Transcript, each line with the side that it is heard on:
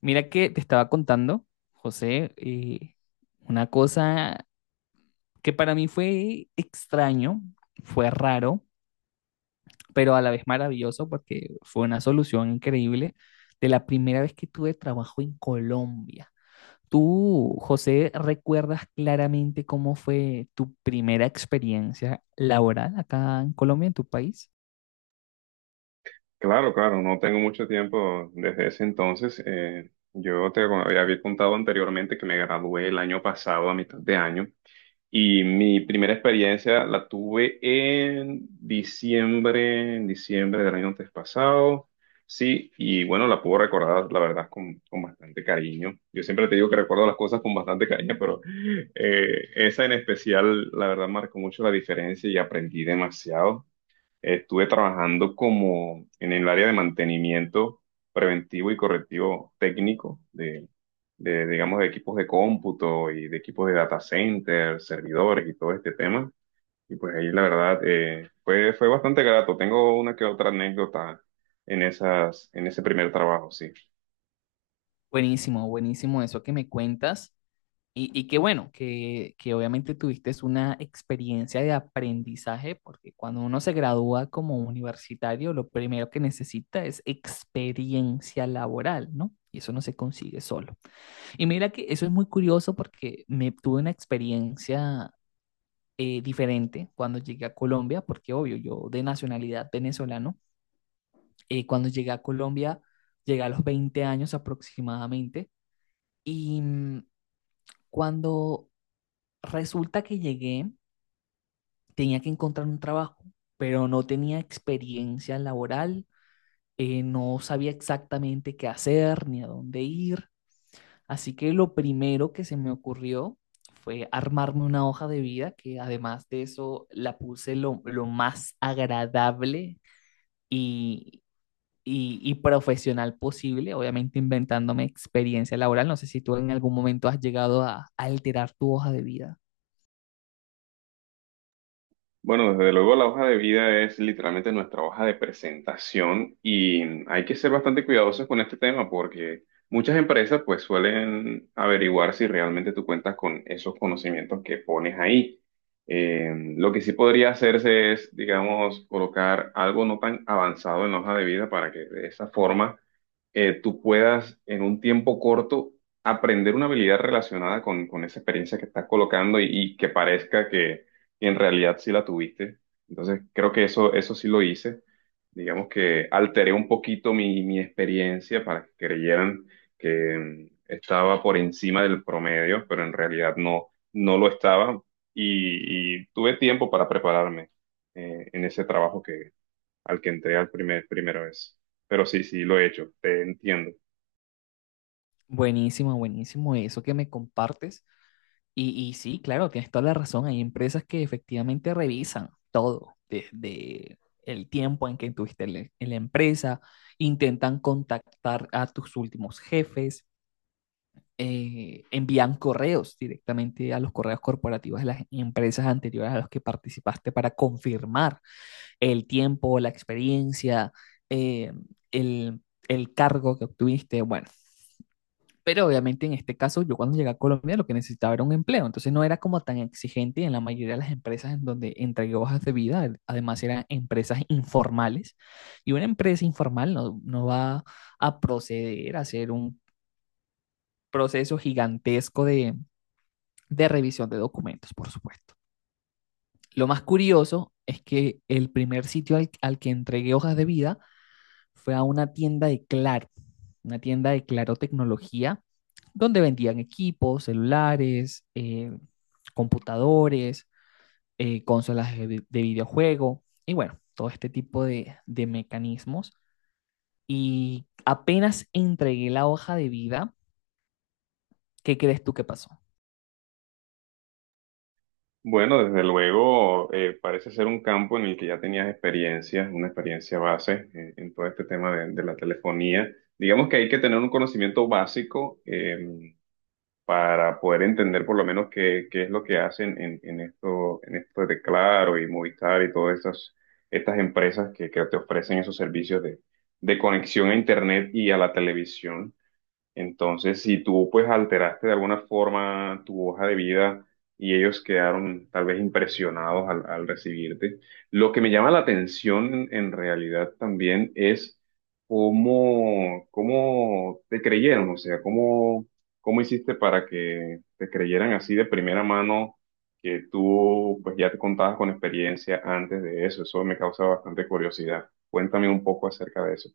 left: Mira que te estaba contando, José, una cosa que para mí fue extraño, fue raro, pero a la vez maravilloso porque fue una solución increíble de la primera vez que tuve trabajo en Colombia. ¿Tú, José, recuerdas claramente cómo fue tu primera experiencia laboral acá en Colombia, en tu país?
right: Claro, claro, no tengo mucho tiempo desde ese entonces. Yo te había contado anteriormente que me gradué el año pasado, a mitad de año, y mi primera experiencia la tuve en diciembre del año antes pasado. Sí, y bueno, la puedo recordar, la verdad, con bastante cariño. Yo siempre te digo que recuerdo las cosas con bastante cariño, pero esa en especial, la verdad, marcó mucho la diferencia y aprendí demasiado. Estuve trabajando como en el área de mantenimiento preventivo y correctivo técnico digamos, de equipos de cómputo y de equipos de data center, servidores y todo este tema. Y pues ahí la verdad fue bastante grato. Tengo una que otra anécdota en esas, en ese primer trabajo, sí.
left: Buenísimo, buenísimo eso que me cuentas. Y qué bueno, que obviamente tuviste una experiencia de aprendizaje, porque cuando uno se gradúa como universitario, lo primero que necesita es experiencia laboral, ¿no? Y eso no se consigue solo. Y mira que eso es muy curioso porque me tuve una experiencia diferente cuando llegué a Colombia, porque obvio, yo de nacionalidad venezolano, cuando llegué a Colombia, llegué a los 20 años aproximadamente, y cuando resulta que llegué, tenía que encontrar un trabajo, pero no tenía experiencia laboral, no sabía exactamente qué hacer ni a dónde ir. Así que lo primero que se me ocurrió fue armarme una hoja de vida, que además de eso la puse lo más agradable y, y profesional posible, obviamente inventándome experiencia laboral. No sé si tú en algún momento has llegado a alterar tu hoja de vida.
right: Bueno, desde luego la hoja de vida es literalmente nuestra hoja de presentación y hay que ser bastante cuidadosos con este tema porque muchas empresas pues suelen averiguar si realmente tú cuentas con esos conocimientos que pones ahí. Eh, lo que sí podría hacerse es, digamos, colocar algo no tan avanzado en la hoja de vida para que de esa forma tú puedas en un tiempo corto aprender una habilidad relacionada con esa experiencia que estás colocando y que parezca que y en realidad sí la tuviste. Entonces, creo que eso sí lo hice. Digamos que alteré un poquito mi experiencia para que creyeran que estaba por encima del promedio, pero en realidad no, no lo estaba y tuve tiempo para prepararme en ese trabajo que, al que entré al primera vez. Pero sí, sí, lo he hecho, te entiendo.
left: Buenísimo, buenísimo eso que me compartes. Y sí, claro, tienes toda la razón. Hay empresas que efectivamente revisan todo, desde el tiempo en que tuviste en en la empresa, intentan contactar a tus últimos jefes, envían correos directamente a los correos corporativos de las empresas anteriores a las que participaste para confirmar el tiempo, la experiencia, eh, el, el cargo que obtuviste. Bueno, pero obviamente en este caso, yo cuando llegué a Colombia lo que necesitaba era un empleo, entonces no era como tan exigente y en la mayoría de las empresas en donde entregué hojas de vida, además eran empresas informales y una empresa informal no va a proceder a hacer un proceso gigantesco de revisión de documentos, por supuesto. Lo más curioso es que el primer sitio al que entregué hojas de vida fue a una tienda de Claro, una tienda de Claro Tecnología, donde vendían equipos, celulares, computadores, consolas de videojuego y bueno, todo este tipo de mecanismos. Y apenas entregué la hoja de vida, ¿qué crees tú que pasó?
right: Bueno, desde luego, parece ser un campo en el que ya tenías experiencia, una experiencia base en todo este tema de la telefonía. Digamos que hay que tener un conocimiento básico para poder entender por lo menos qué, qué es lo que hacen en esto de Claro y Movistar y todas estas, estas empresas que te ofrecen esos servicios de conexión a Internet y a la televisión. Entonces, si tú pues alteraste de alguna forma tu hoja de vida y ellos quedaron tal vez impresionados al, al recibirte, lo que me llama la atención en realidad también es cómo, cómo te creyeron, o sea, cómo, cómo hiciste para que te creyeran así de primera mano que tú pues ya te contabas con experiencia antes de eso. Eso me causa bastante curiosidad. Cuéntame un poco acerca de eso.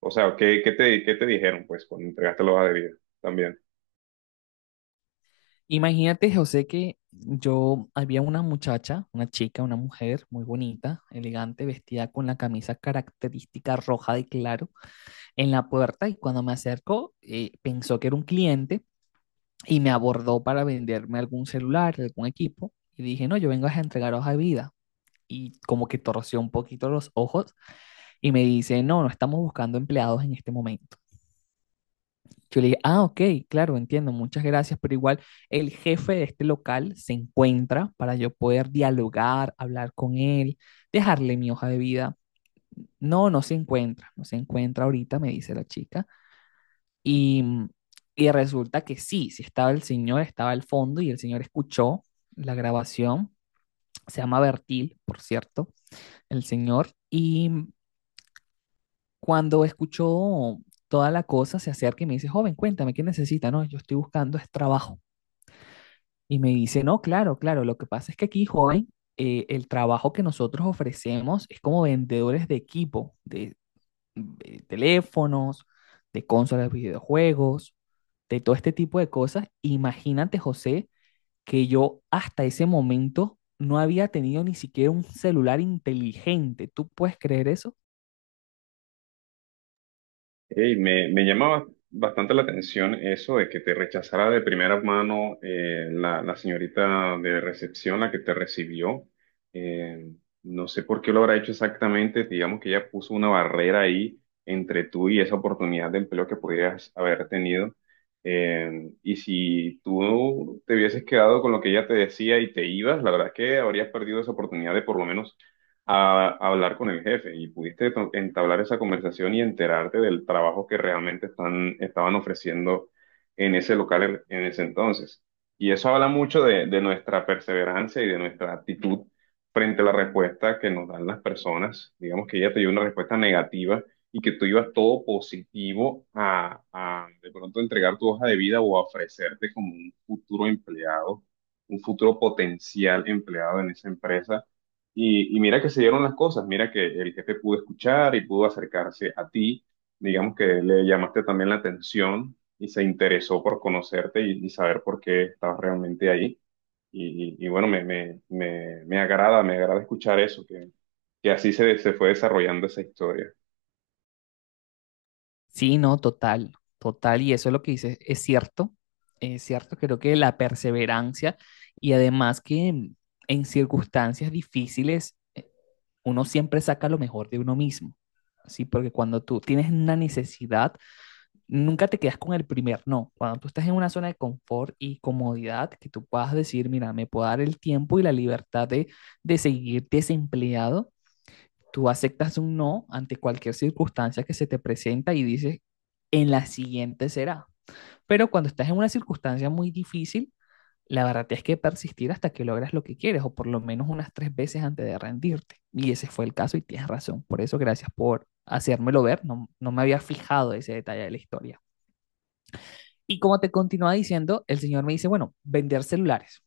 right: O sea, ¿qué, qué te dijeron, pues, cuando entregaste la hoja de vida también?
left: Imagínate, José, que yo había una muchacha, una chica, una mujer muy bonita, elegante, vestida con la camisa característica roja de claro en la puerta y cuando me acercó pensó que era un cliente y me abordó para venderme algún celular, algún equipo y dije, no, yo vengo a entregaros a vida y como que torció un poquito los ojos y me dice, no, no estamos buscando empleados en este momento. Yo le dije, ah, ok, claro, entiendo, muchas gracias, pero igual el jefe de este local se encuentra para yo poder dialogar, hablar con él, dejarle mi hoja de vida. No, no se encuentra, no se encuentra ahorita, me dice la chica. Y, y resulta que sí, sí estaba el señor, estaba al fondo y el señor escuchó la grabación. Se llama Bertil, por cierto, el señor. Y cuando escuchó toda la cosa, se acerca y me dice, joven, cuéntame, ¿qué necesita? No, yo estoy buscando es trabajo. Y me dice, no, claro, claro, lo que pasa es que aquí, joven, el trabajo que nosotros ofrecemos es como vendedores de equipo, de teléfonos, de consolas de videojuegos, de todo este tipo de cosas. Imagínate, José, que yo hasta ese momento no había tenido ni siquiera un celular inteligente. ¿Tú puedes creer eso?
right: Ey, me llama bastante la atención eso de que te rechazara de primera mano la, la señorita de recepción, la que te recibió. Eh, no sé por qué lo habrá hecho exactamente. Digamos que ella puso una barrera ahí entre tú y esa oportunidad de empleo que pudieras haber tenido. Y si tú te hubieses quedado con lo que ella te decía y te ibas, la verdad es que habrías perdido esa oportunidad de por lo menos a hablar con el jefe y pudiste entablar esa conversación y enterarte del trabajo que realmente están, estaban ofreciendo en ese local en ese entonces. Y eso habla mucho de nuestra perseverancia y de nuestra actitud frente a la respuesta que nos dan las personas. Digamos que ella te dio una respuesta negativa y que tú ibas todo positivo a de pronto entregar tu hoja de vida o a ofrecerte como un futuro empleado, un futuro potencial empleado en esa empresa y mira que se dieron las cosas, mira que el jefe pudo escuchar y pudo acercarse a ti, digamos que le llamaste también la atención y se interesó por conocerte y saber por qué estabas realmente ahí. Y bueno, me agrada escuchar eso, que así se, se fue desarrollando esa historia.
left: Sí, no, total, total. Y eso es lo que dices, es cierto, creo que la perseverancia y además que en circunstancias difíciles, uno siempre saca lo mejor de uno mismo. Sí, porque cuando tú tienes una necesidad, nunca te quedas con el primer no. Cuando tú estás en una zona de confort y comodidad, que tú puedas decir, mira, me puedo dar el tiempo y la libertad de seguir desempleado, tú aceptas un no ante cualquier circunstancia que se te presenta y dices, en la siguiente será. Pero cuando estás en una circunstancia muy difícil, la verdad es que persistir hasta que logras lo que quieres, o por lo menos unas 3 veces antes de rendirte. Y ese fue el caso y tienes razón. Por eso, gracias por hacérmelo ver. No, no me había fijado ese detalle de la historia. Y como te continúa diciendo, el señor me dice, bueno, vender celulares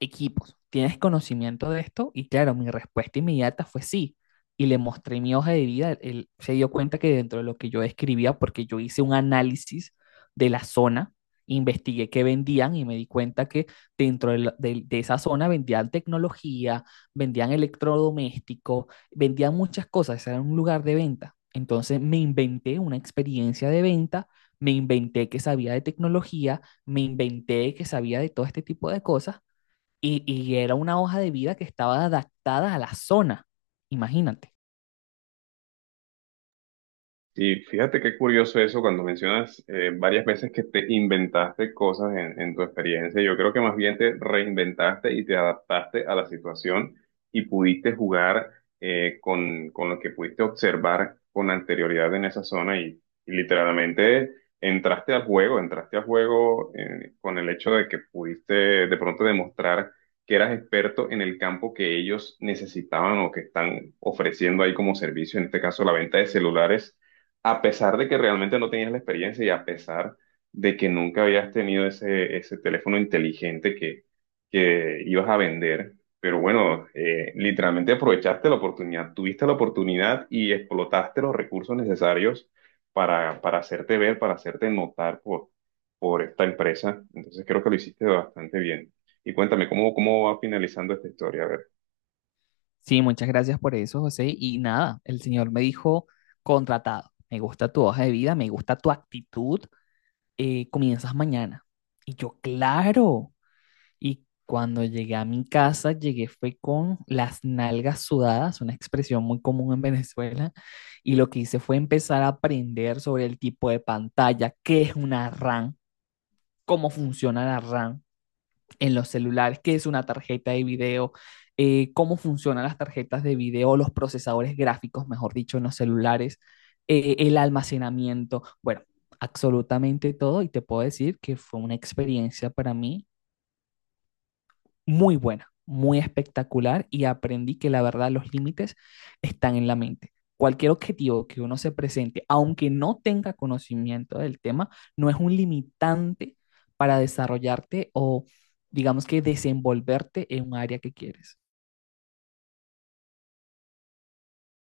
left: equipos, ¿tienes conocimiento de esto? Y claro, mi respuesta inmediata fue sí. Y le mostré mi hoja de vida. Él se dio cuenta que dentro de lo que yo escribía, porque yo hice un análisis de la zona, investigué qué vendían y me di cuenta que dentro de, de esa zona vendían tecnología, vendían electrodomésticos, vendían muchas cosas, ese era un lugar de venta. Entonces me inventé una experiencia de venta, me inventé que sabía de tecnología, me inventé que sabía de todo este tipo de cosas y era una hoja de vida que estaba adaptada a la zona, imagínate.
right: Y fíjate qué curioso eso cuando mencionas varias veces que te inventaste cosas en tu experiencia. Yo creo que más bien te reinventaste y te adaptaste a la situación y pudiste jugar con lo que pudiste observar con anterioridad en esa zona y literalmente entraste al juego con el hecho de que pudiste de pronto demostrar que eras experto en el campo que ellos necesitaban o que están ofreciendo ahí como servicio, en este caso la venta de celulares a pesar de que realmente no tenías la experiencia y a pesar de que nunca habías tenido ese, ese teléfono inteligente que ibas a vender. Pero bueno, literalmente aprovechaste la oportunidad, tuviste la oportunidad y explotaste los recursos necesarios para hacerte ver, para hacerte notar por esta empresa. Entonces creo que lo hiciste bastante bien. Y cuéntame, ¿cómo, cómo va finalizando esta historia? A ver.
left: Sí, muchas gracias por eso, José. Y nada, el señor me dijo, contratado, me gusta tu hoja de vida, me gusta tu actitud, comienzas mañana. Y yo, claro. Y cuando llegué a mi casa, llegué fue con las nalgas sudadas, una expresión muy común en Venezuela, y lo que hice fue empezar a aprender sobre el tipo de pantalla, qué es una RAM, cómo funciona la RAM, en los celulares, qué es una tarjeta de video, cómo funcionan las tarjetas de video, los procesadores gráficos, mejor dicho, en los celulares, el almacenamiento, bueno, absolutamente todo y te puedo decir que fue una experiencia para mí muy buena, muy espectacular y aprendí que la verdad los límites están en la mente. Cualquier objetivo que uno se presente, aunque no tenga conocimiento del tema, no es un limitante para desarrollarte o digamos que desenvolverte en un área que quieres.